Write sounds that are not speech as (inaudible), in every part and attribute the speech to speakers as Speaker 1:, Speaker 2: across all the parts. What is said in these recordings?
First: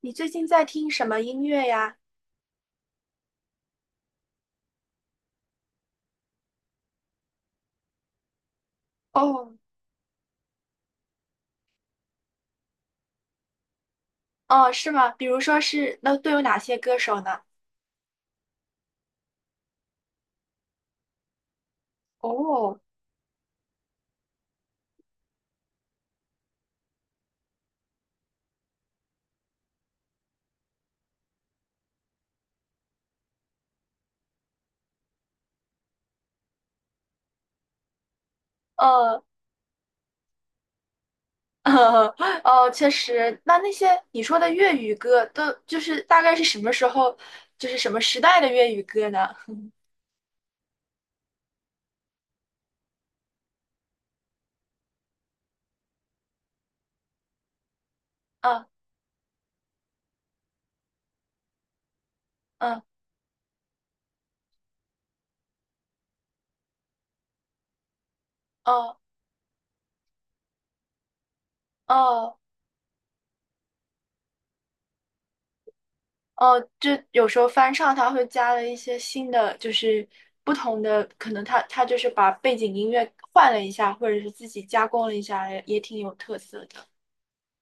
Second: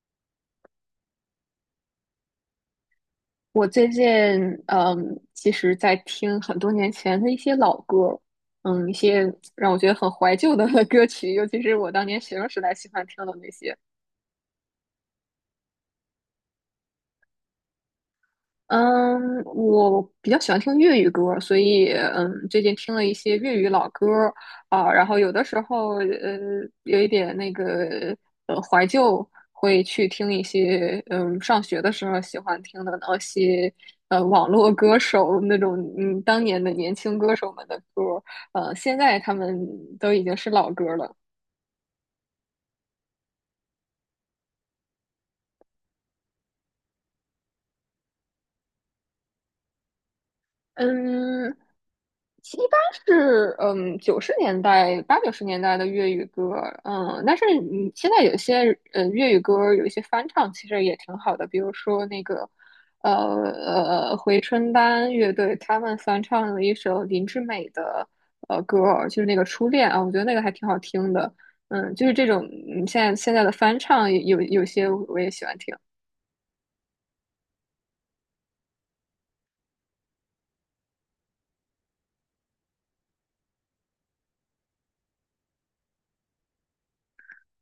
Speaker 1: 你最近在听什么音乐呀？
Speaker 2: 我最近嗯，其实在听很多年前的一些老歌儿一些
Speaker 1: 哦，
Speaker 2: 让我觉得很怀旧的 (laughs) 歌曲，尤其是我当年学生时代喜欢听的那些。
Speaker 1: 哦，是吗？比如说是，那都有哪些歌手呢？
Speaker 2: 嗯，我比较喜欢听粤语歌儿，所以最近
Speaker 1: 哦，
Speaker 2: 听了一些粤语老歌儿，然后有的时候，有一点那个怀旧，会去听一些上学的时候喜欢听的那些网络歌手那种当年的年轻歌手们的歌儿。现在
Speaker 1: 呃，
Speaker 2: 他们都已经是老歌儿了。
Speaker 1: (laughs) 呃，哦，确实，那些你说的粤语歌，都就是大概是什么时候，就是什么时代的粤语歌呢？
Speaker 2: 嗯，其一般是九十年代，80、90年代的粤语歌，但是你现在有
Speaker 1: 嗯
Speaker 2: 些粤语歌有一些翻唱，其实也挺好的，比如说那个
Speaker 1: 嗯，
Speaker 2: 回春丹乐队，他们翻唱了一首林志美的歌
Speaker 1: 哦
Speaker 2: 儿，就是那个初恋啊，我觉得那个还挺好听的，就是这
Speaker 1: 哦
Speaker 2: 种现在的翻唱，有些我也喜欢听。
Speaker 1: 哦，就有时候翻唱，它会加了一些新的，就是不同的，可能它就是把背景音乐换了一下，或者是自己加工了一下，也挺有特色的。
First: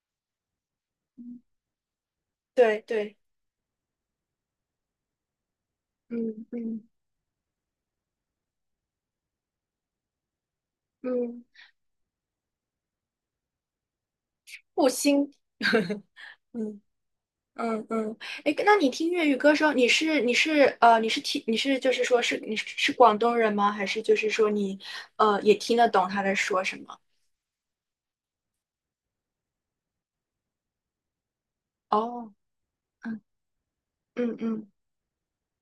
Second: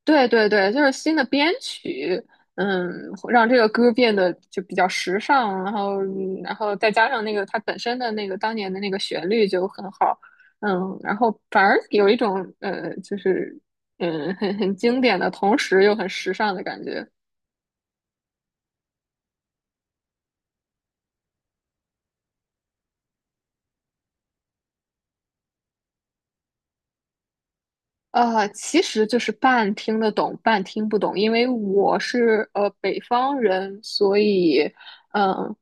Speaker 2: 对对对，就是新的编曲，
Speaker 1: 对
Speaker 2: 嗯，
Speaker 1: 对。
Speaker 2: 让这个歌变得就比较时尚，然后
Speaker 1: 嗯
Speaker 2: 然后
Speaker 1: 嗯
Speaker 2: 再加上那个它本身的那个当年的那个旋律就很好，然后
Speaker 1: 嗯，
Speaker 2: 反而有一种，就是很很
Speaker 1: 复
Speaker 2: 经典
Speaker 1: 兴，
Speaker 2: 的同时又很时尚的
Speaker 1: 嗯
Speaker 2: 感觉。
Speaker 1: 嗯嗯，哎，那你听粤语歌的时候，你是就是说是你是是广东人吗？还是就是说你也听得懂他在说什么？
Speaker 2: 其实就是半听得懂，半听不懂，因为我
Speaker 1: 哦，
Speaker 2: 是北
Speaker 1: 嗯
Speaker 2: 方人，所
Speaker 1: 嗯
Speaker 2: 以
Speaker 1: 嗯，
Speaker 2: 嗯、呃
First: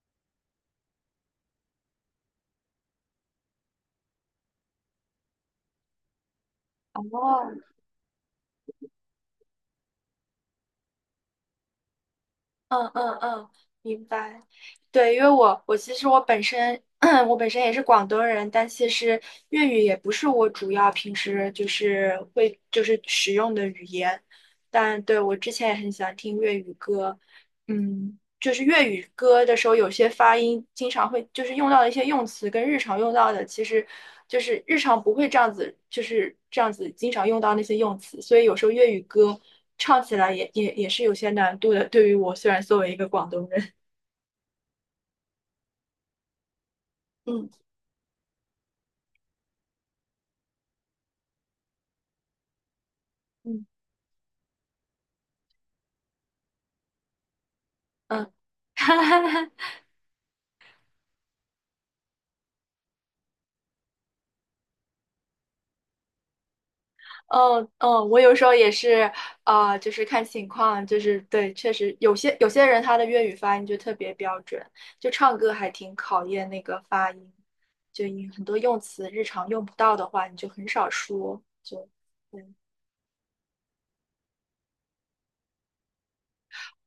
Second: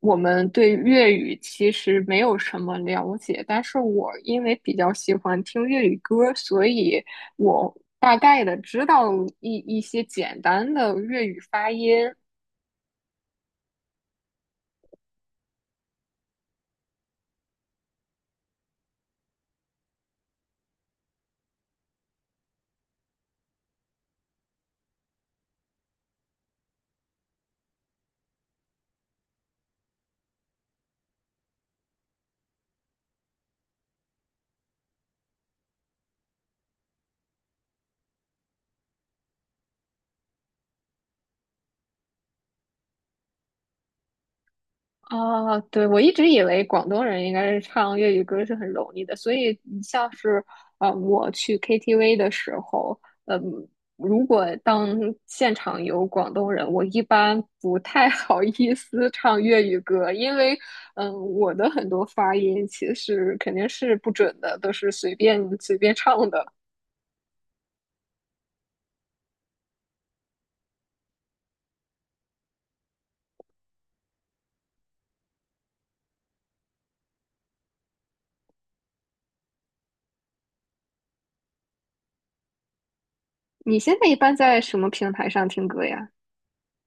Speaker 2: 我们对粤语其实没有什么了解，但是我因为比较喜欢听粤语歌，所以
Speaker 1: 哦，
Speaker 2: 我大概的知道一些简单的粤语发音。
Speaker 1: 嗯嗯嗯，明白。对，因为我其实我本身 (clears throat) 我本身也是广东人，但其实粤语也不是我主要平时就是会就是使用的语言。但对，我之前也很喜欢听粤语歌，嗯。就是粤语歌的时候，有些发音经常会就是用到的一些用词，跟日常用到的，其实就是日常不会这样子，就是这样子经常用到那些用词，所以有时候粤语歌唱起来也是有些难度的。对于我，虽然作为一个广东人，
Speaker 2: 啊，对，我一直以为广东人应该是
Speaker 1: 嗯
Speaker 2: 唱粤语歌是很容易的，所以你像是，我去 KTV 的时候，嗯，
Speaker 1: 嗯
Speaker 2: 如果当现场有广东人，我一般不太
Speaker 1: 嗯，
Speaker 2: 好意
Speaker 1: (laughs) 哈
Speaker 2: 思
Speaker 1: 哈
Speaker 2: 唱
Speaker 1: 哈。
Speaker 2: 粤语歌，因为我的很多发音其实肯定是不准的，都是随便唱的。
Speaker 1: 嗯嗯，我有时候也是，啊、就是看情况，就是对，确实有些人他的粤语发音就特别标准，就唱歌还挺考验那个发音，就你很多用词日常用不到的话，你就很少说，就对
Speaker 2: 你现在一般在什么平台上听歌呀？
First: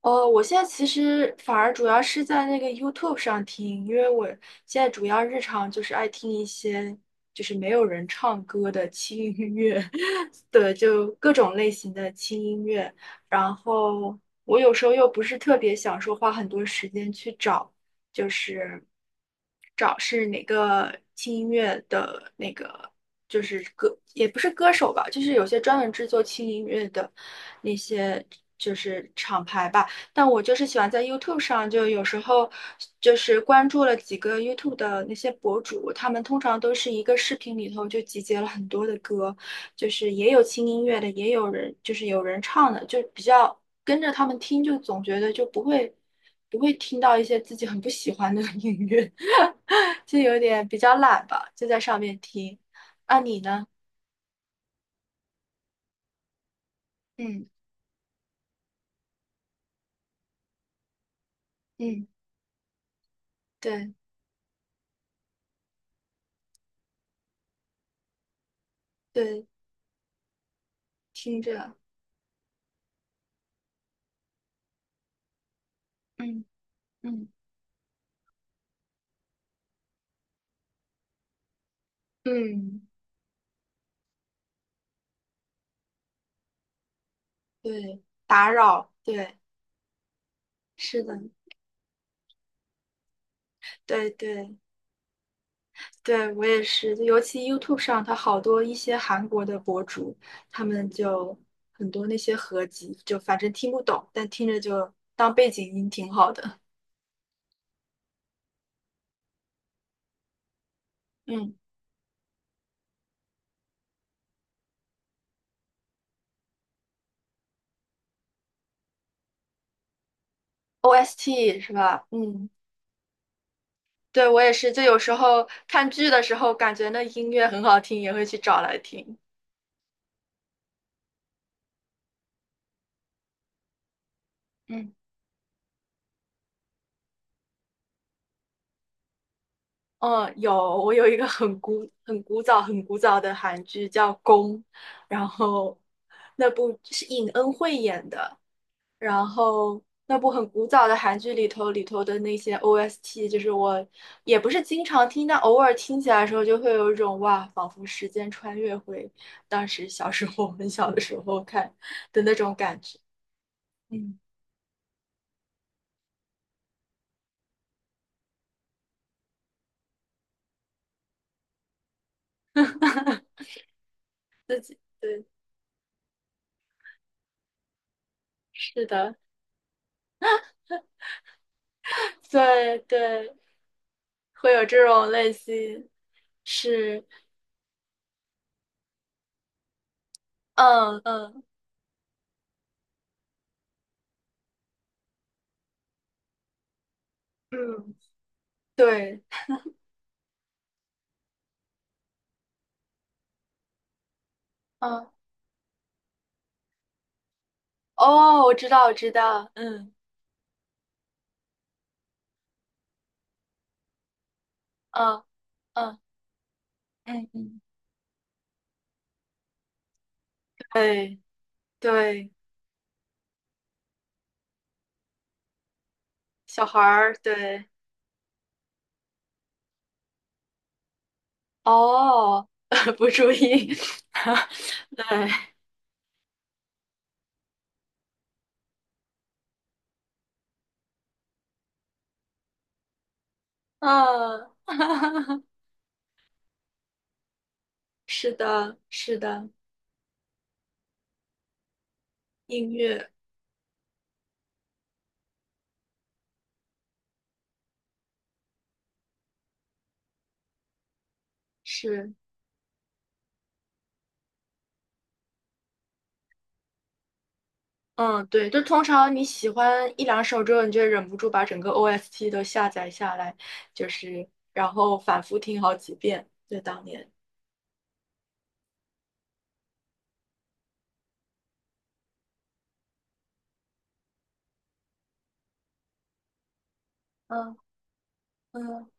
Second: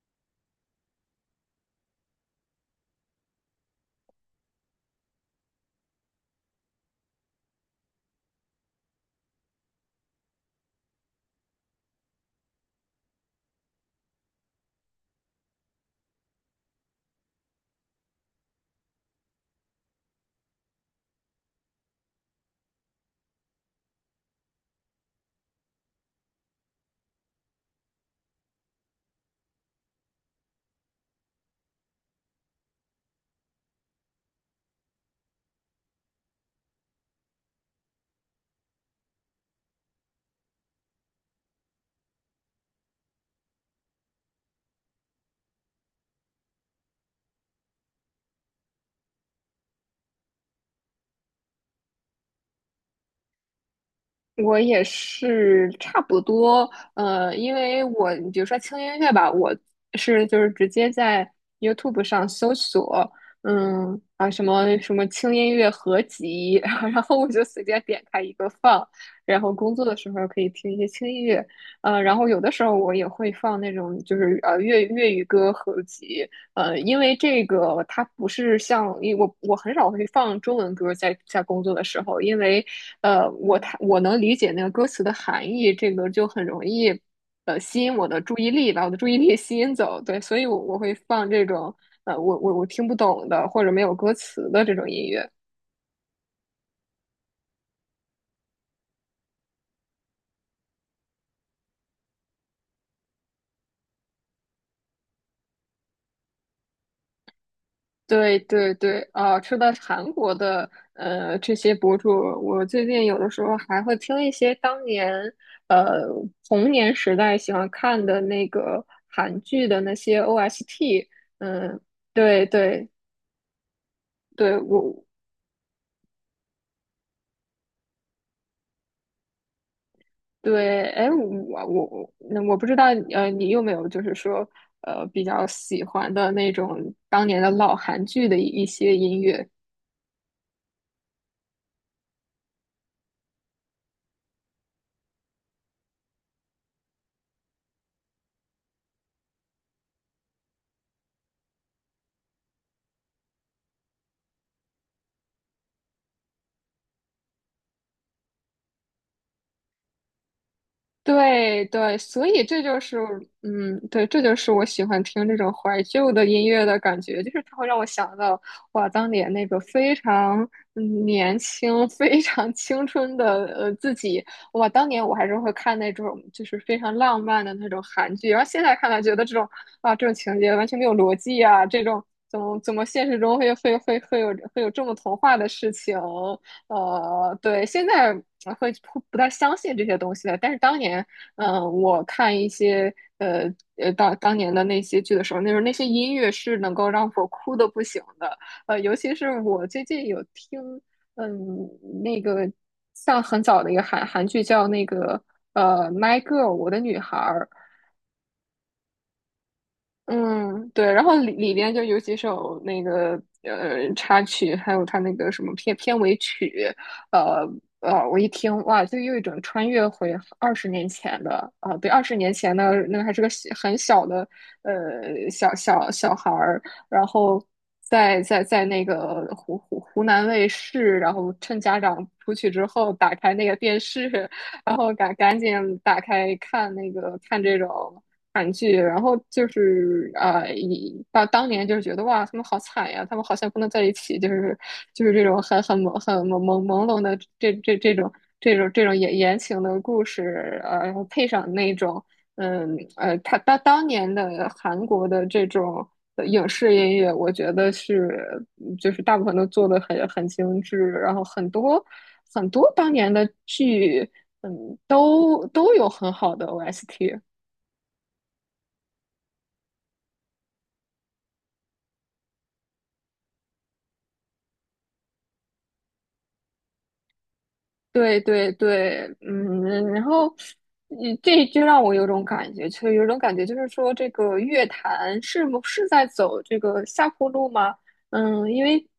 Speaker 1: 哦，我现在其实反而主要是在那个 YouTube 上听，因为我现在主要日常就是爱听一些就是没有人唱歌的轻音乐，(laughs) 对，就各种类型的轻音乐。然后我有时候又不是特别想说花很多时间去找，就是找是哪个轻音乐的那个，就是歌，也不是歌手吧，就是有些专门制作轻音乐的那些就是厂牌吧。但我就是喜欢在 YouTube 上，就有时候就是关注了几个 YouTube 的那些博主，他们通常都是一个视频里头就集结了很多的歌，就是也有轻音乐的，也有人就是有人唱的，就比较跟着他们听，就总觉得就不会听到一些自己很不喜欢的音乐，(laughs) 就有点比较懒吧，就在上面听。那你呢？
Speaker 2: 我也是差不多。
Speaker 1: 嗯
Speaker 2: 因为我比如说轻音乐吧，我是就是直接在 YouTube
Speaker 1: 嗯，
Speaker 2: 上搜索，
Speaker 1: 对
Speaker 2: 嗯什么什么轻音乐合集，(laughs) 然后我就随便点开一个放，然
Speaker 1: 对，
Speaker 2: 后工作的时候可以听一些轻音
Speaker 1: 听
Speaker 2: 乐。
Speaker 1: 着，
Speaker 2: 然后有的时候我也会放那种就是粤语歌合集。
Speaker 1: 嗯
Speaker 2: 因为
Speaker 1: 嗯
Speaker 2: 这个它不是像，因为我我很少会放中文歌在在工作的时候，因为
Speaker 1: 嗯。
Speaker 2: 我能理解那个歌词的含义，这个就很容易吸引
Speaker 1: 对，
Speaker 2: 我的注
Speaker 1: 打
Speaker 2: 意力，把我
Speaker 1: 扰，
Speaker 2: 的注意力
Speaker 1: 对，
Speaker 2: (laughs) 吸引走。对，所以我会
Speaker 1: 是的，
Speaker 2: 放这种我听不懂的或者没有
Speaker 1: 对
Speaker 2: 歌词
Speaker 1: 对
Speaker 2: 的这种音乐。
Speaker 1: 对，我也是，尤其 YouTube 上，它好多一些韩国的博主，他们就很多那些合集，就反正听不懂，但听着就当背景音挺好的。
Speaker 2: 对对对，啊，说到韩国的
Speaker 1: 嗯
Speaker 2: 这些博主，我最近有的时候还会听一些当年呃童年时代喜欢看的那个韩剧的那些 OST。
Speaker 1: ，OST 是
Speaker 2: 嗯，
Speaker 1: 吧？
Speaker 2: 对
Speaker 1: 嗯，
Speaker 2: 对
Speaker 1: 对，我也
Speaker 2: 对，
Speaker 1: 是，就有
Speaker 2: 我
Speaker 1: 时候看剧的时候，感觉那音乐很好听，也会去找来听。
Speaker 2: 对，哎，我不知道，你有没有就是说
Speaker 1: 嗯。
Speaker 2: 比较喜欢的那种当年的老韩剧的一些音乐？
Speaker 1: 嗯，有，我有一个很古、很古早、很古早的韩剧叫《宫》，然后那部是尹恩惠演的，然后那部很古早的韩剧里头的那些 OST，就是我也不是经常听，但偶尔听起来的时候，就会有一种哇，仿佛时间穿越回当时小时候、很小的时候
Speaker 2: 对
Speaker 1: 看
Speaker 2: 对，
Speaker 1: 的
Speaker 2: 所
Speaker 1: 那
Speaker 2: 以
Speaker 1: 种
Speaker 2: 这
Speaker 1: 感
Speaker 2: 就
Speaker 1: 觉。
Speaker 2: 是，对，
Speaker 1: 嗯，
Speaker 2: 这就是我喜欢听这种怀旧的音乐的感觉，就是它会让我想到，哇，当年那个非常年轻、非常青春的自己。
Speaker 1: 自
Speaker 2: 哇，
Speaker 1: 己
Speaker 2: 当年我
Speaker 1: 对，
Speaker 2: 还是会看那种就是非常浪漫的那种韩剧，然后现在
Speaker 1: 是
Speaker 2: 看来
Speaker 1: 的，
Speaker 2: 觉得，这种啊，这种情节完全没有逻辑啊，这种怎么怎
Speaker 1: 对
Speaker 2: 么现实
Speaker 1: 对，
Speaker 2: 中会有
Speaker 1: 会有
Speaker 2: 这
Speaker 1: 这
Speaker 2: 么
Speaker 1: 种
Speaker 2: 童
Speaker 1: 类
Speaker 2: 话的事
Speaker 1: 型，
Speaker 2: 情。
Speaker 1: 是。
Speaker 2: 对，现在会不太相信这些东西了。但是当
Speaker 1: 嗯
Speaker 2: 年，
Speaker 1: 嗯
Speaker 2: 我看一些呃当年的那些剧的时候，那时候那些音乐是能够让我哭的不
Speaker 1: 嗯，
Speaker 2: 行的。尤其
Speaker 1: 对，
Speaker 2: 是我最近有听，嗯，那个像很早的一个韩剧叫那
Speaker 1: 嗯，
Speaker 2: 个《My Girl》《我的女孩儿》，
Speaker 1: 哦，我知道，我知道，嗯
Speaker 2: 嗯，对，然后里边就有几首那个插曲，还有他那
Speaker 1: 嗯
Speaker 2: 个什么片片
Speaker 1: 嗯，
Speaker 2: 尾曲，
Speaker 1: 嗯
Speaker 2: 呃
Speaker 1: 嗯，
Speaker 2: 我一听，哇，就又一种穿越回二十年
Speaker 1: 对
Speaker 2: 前的，啊，对，二十
Speaker 1: 对，
Speaker 2: 年前的那个还是个小很小的小孩儿，
Speaker 1: 小孩
Speaker 2: 然
Speaker 1: 儿，
Speaker 2: 后
Speaker 1: 对，
Speaker 2: 在那个湖南卫视，然后趁家长出
Speaker 1: 哦，
Speaker 2: 去之后
Speaker 1: (laughs) 不
Speaker 2: 打
Speaker 1: 注
Speaker 2: 开那个
Speaker 1: 意，
Speaker 2: 电视，(laughs) 然
Speaker 1: (laughs)
Speaker 2: 后赶
Speaker 1: 对，
Speaker 2: 赶紧打开看那个看这种韩剧，然后就是啊，以当年就是觉得，哇，他们好惨呀，他们好像不能在一起，就
Speaker 1: 嗯，
Speaker 2: 是这种
Speaker 1: (laughs)
Speaker 2: 很朦胧的这种
Speaker 1: 是
Speaker 2: 这种
Speaker 1: 的，
Speaker 2: 这种
Speaker 1: 是
Speaker 2: 言言
Speaker 1: 的，
Speaker 2: 情的故事。然后配上那种
Speaker 1: 音乐
Speaker 2: 他当年的韩国的这种影视音乐，我觉得是就是大部分都做的很很精致，然后
Speaker 1: 是，
Speaker 2: 很多当年的剧。嗯，都都有很好的 OST。
Speaker 1: 嗯，对，就通常你喜欢一两首之后，你就忍不住把整个 OST 都下载下来，就是然后反复听好几遍，就当年，
Speaker 2: 对对对，然后，这就让我有种感觉，就有种感觉，就是说这个乐坛是不是在走这个下坡路
Speaker 1: 嗯
Speaker 2: 吗？因为
Speaker 1: 嗯，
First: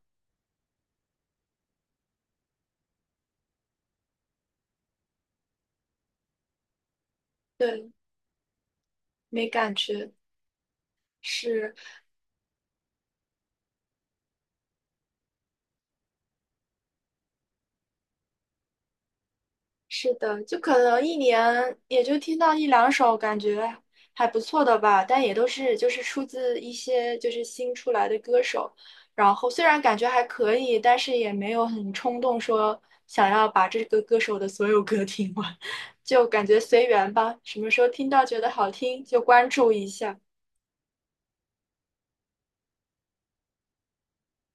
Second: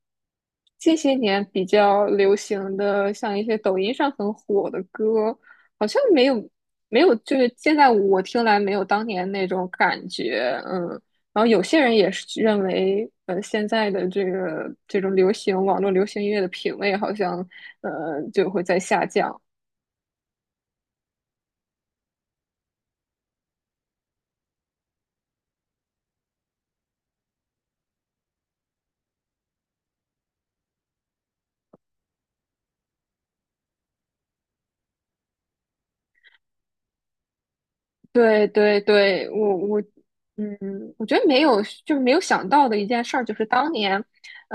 Speaker 2: 近些年比较流行的，像一些抖音上很火的歌，好像没有，没有，就是现
Speaker 1: 对。
Speaker 2: 在我听来没有当年那
Speaker 1: 没
Speaker 2: 种
Speaker 1: 感
Speaker 2: 感
Speaker 1: 觉，
Speaker 2: 觉。嗯。然后有
Speaker 1: 是
Speaker 2: 些人也是认为，现在的这个这种流行，网络流行音乐的品味好像，就会在下降。
Speaker 1: 是的，就可能一年也就听到一两首，感觉还不错的吧，但也都是就是出自一些就是新出来的歌手，然后虽然感觉还可以，但是也没有很冲动说想要把这个歌手的所有歌听完，(laughs) 就感觉随缘吧，什么时候听到觉
Speaker 2: 对
Speaker 1: 得好
Speaker 2: 对
Speaker 1: 听就
Speaker 2: 对，
Speaker 1: 关注一下，
Speaker 2: 嗯，我觉得没有，就是没有想到的一件事儿，就是当年，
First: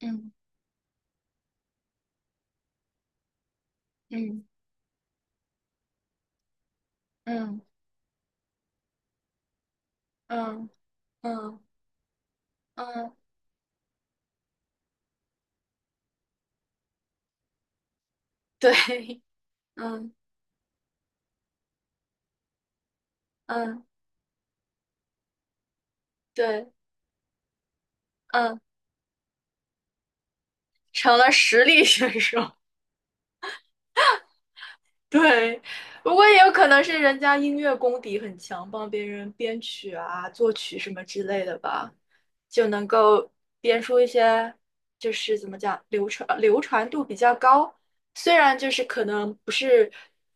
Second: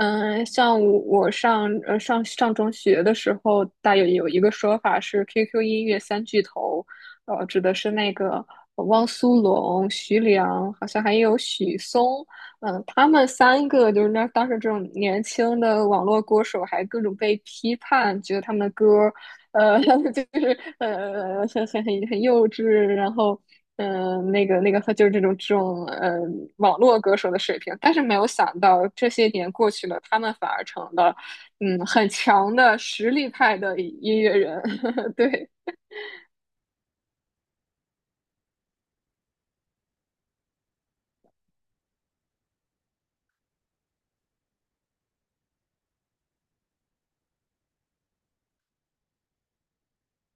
Speaker 1: 嗯
Speaker 2: 像我上中学的时候，大有一
Speaker 1: 嗯
Speaker 2: 个说法是 QQ 音乐三巨头，
Speaker 1: 嗯
Speaker 2: 指的是那个汪苏泷、徐
Speaker 1: 嗯
Speaker 2: 良，好像还有
Speaker 1: 嗯
Speaker 2: 许嵩。他
Speaker 1: 嗯，
Speaker 2: 们三个就是那当时这种年轻的网络歌手，还各种被批判，觉得他们的
Speaker 1: 对，
Speaker 2: 歌，
Speaker 1: (laughs)
Speaker 2: 呃，(laughs) 就
Speaker 1: 嗯
Speaker 2: 是很幼稚，然后
Speaker 1: 嗯
Speaker 2: 就是这种这种
Speaker 1: 对，
Speaker 2: 网络歌手的水平。但是没有
Speaker 1: 嗯。
Speaker 2: 想到，这些年过去了，他们反而成了
Speaker 1: 成了实力
Speaker 2: 很
Speaker 1: 选手。
Speaker 2: 强的实力派的音乐人。
Speaker 1: (laughs)
Speaker 2: (laughs) 对
Speaker 1: 对，不过也有可能是人家音乐功底很强，帮别人编曲啊、作曲什么之类的吧，就能够编出一些就是怎么讲，流传度比较高。虽然就是可能不是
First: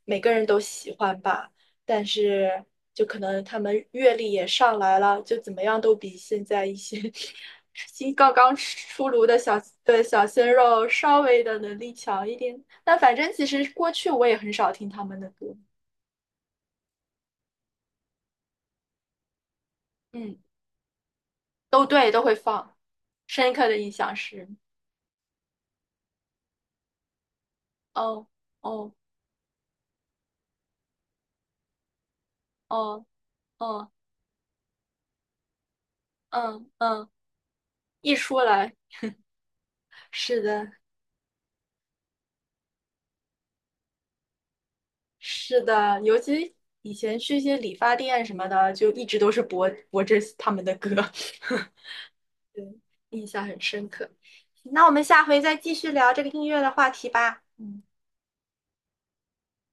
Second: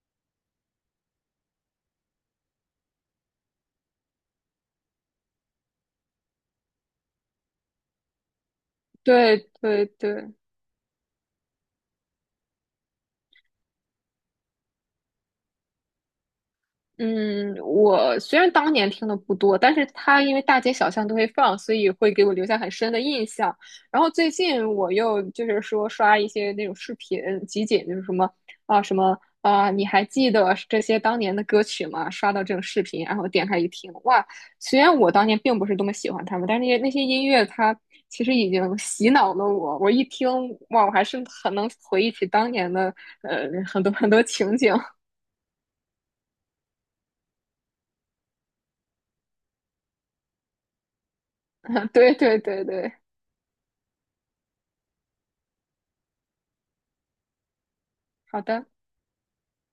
Speaker 1: 每个人都喜欢吧，但是就可能他们阅历也上来了，就怎么样都比现在一些 (laughs) 新刚刚出炉的
Speaker 2: 对
Speaker 1: 小
Speaker 2: 对
Speaker 1: 的小
Speaker 2: 对。
Speaker 1: 鲜肉稍微的能力强一点。但反正其实过去我也很少听他们的歌，
Speaker 2: 嗯，我虽然当年听的不多，但是它因
Speaker 1: 嗯，
Speaker 2: 为大街小巷都会放，所
Speaker 1: 都
Speaker 2: 以
Speaker 1: 对，
Speaker 2: 会
Speaker 1: 都
Speaker 2: 给我
Speaker 1: 会
Speaker 2: 留下很
Speaker 1: 放。
Speaker 2: 深的印
Speaker 1: 深
Speaker 2: 象。
Speaker 1: 刻的印
Speaker 2: 然后
Speaker 1: 象
Speaker 2: 最
Speaker 1: 是，
Speaker 2: 近我又就是说刷一些那种视频集锦，就是什
Speaker 1: 哦
Speaker 2: 么啊，
Speaker 1: 哦
Speaker 2: 什么啊，你还记得这些当年的歌曲吗？刷到这种视
Speaker 1: 哦
Speaker 2: 频，然后点开一
Speaker 1: 哦
Speaker 2: 听，哇！虽然我当年并不是多么喜欢他们，但是那
Speaker 1: 嗯
Speaker 2: 些那些
Speaker 1: 嗯，
Speaker 2: 音乐它
Speaker 1: 一
Speaker 2: 其实
Speaker 1: 出
Speaker 2: 已
Speaker 1: 来，
Speaker 2: 经洗脑了我。我一听，
Speaker 1: 是的，
Speaker 2: 哇，我还是很能回忆起当年的很多情景。
Speaker 1: 是的，尤其以前去一些理发店什么的，就一直都是播这他们的歌。(laughs)
Speaker 2: (laughs) 对对
Speaker 1: 对，
Speaker 2: 对对。
Speaker 1: 印象很深刻。那我们下回再继续聊这个音乐的话题吧。嗯。
Speaker 2: 好的。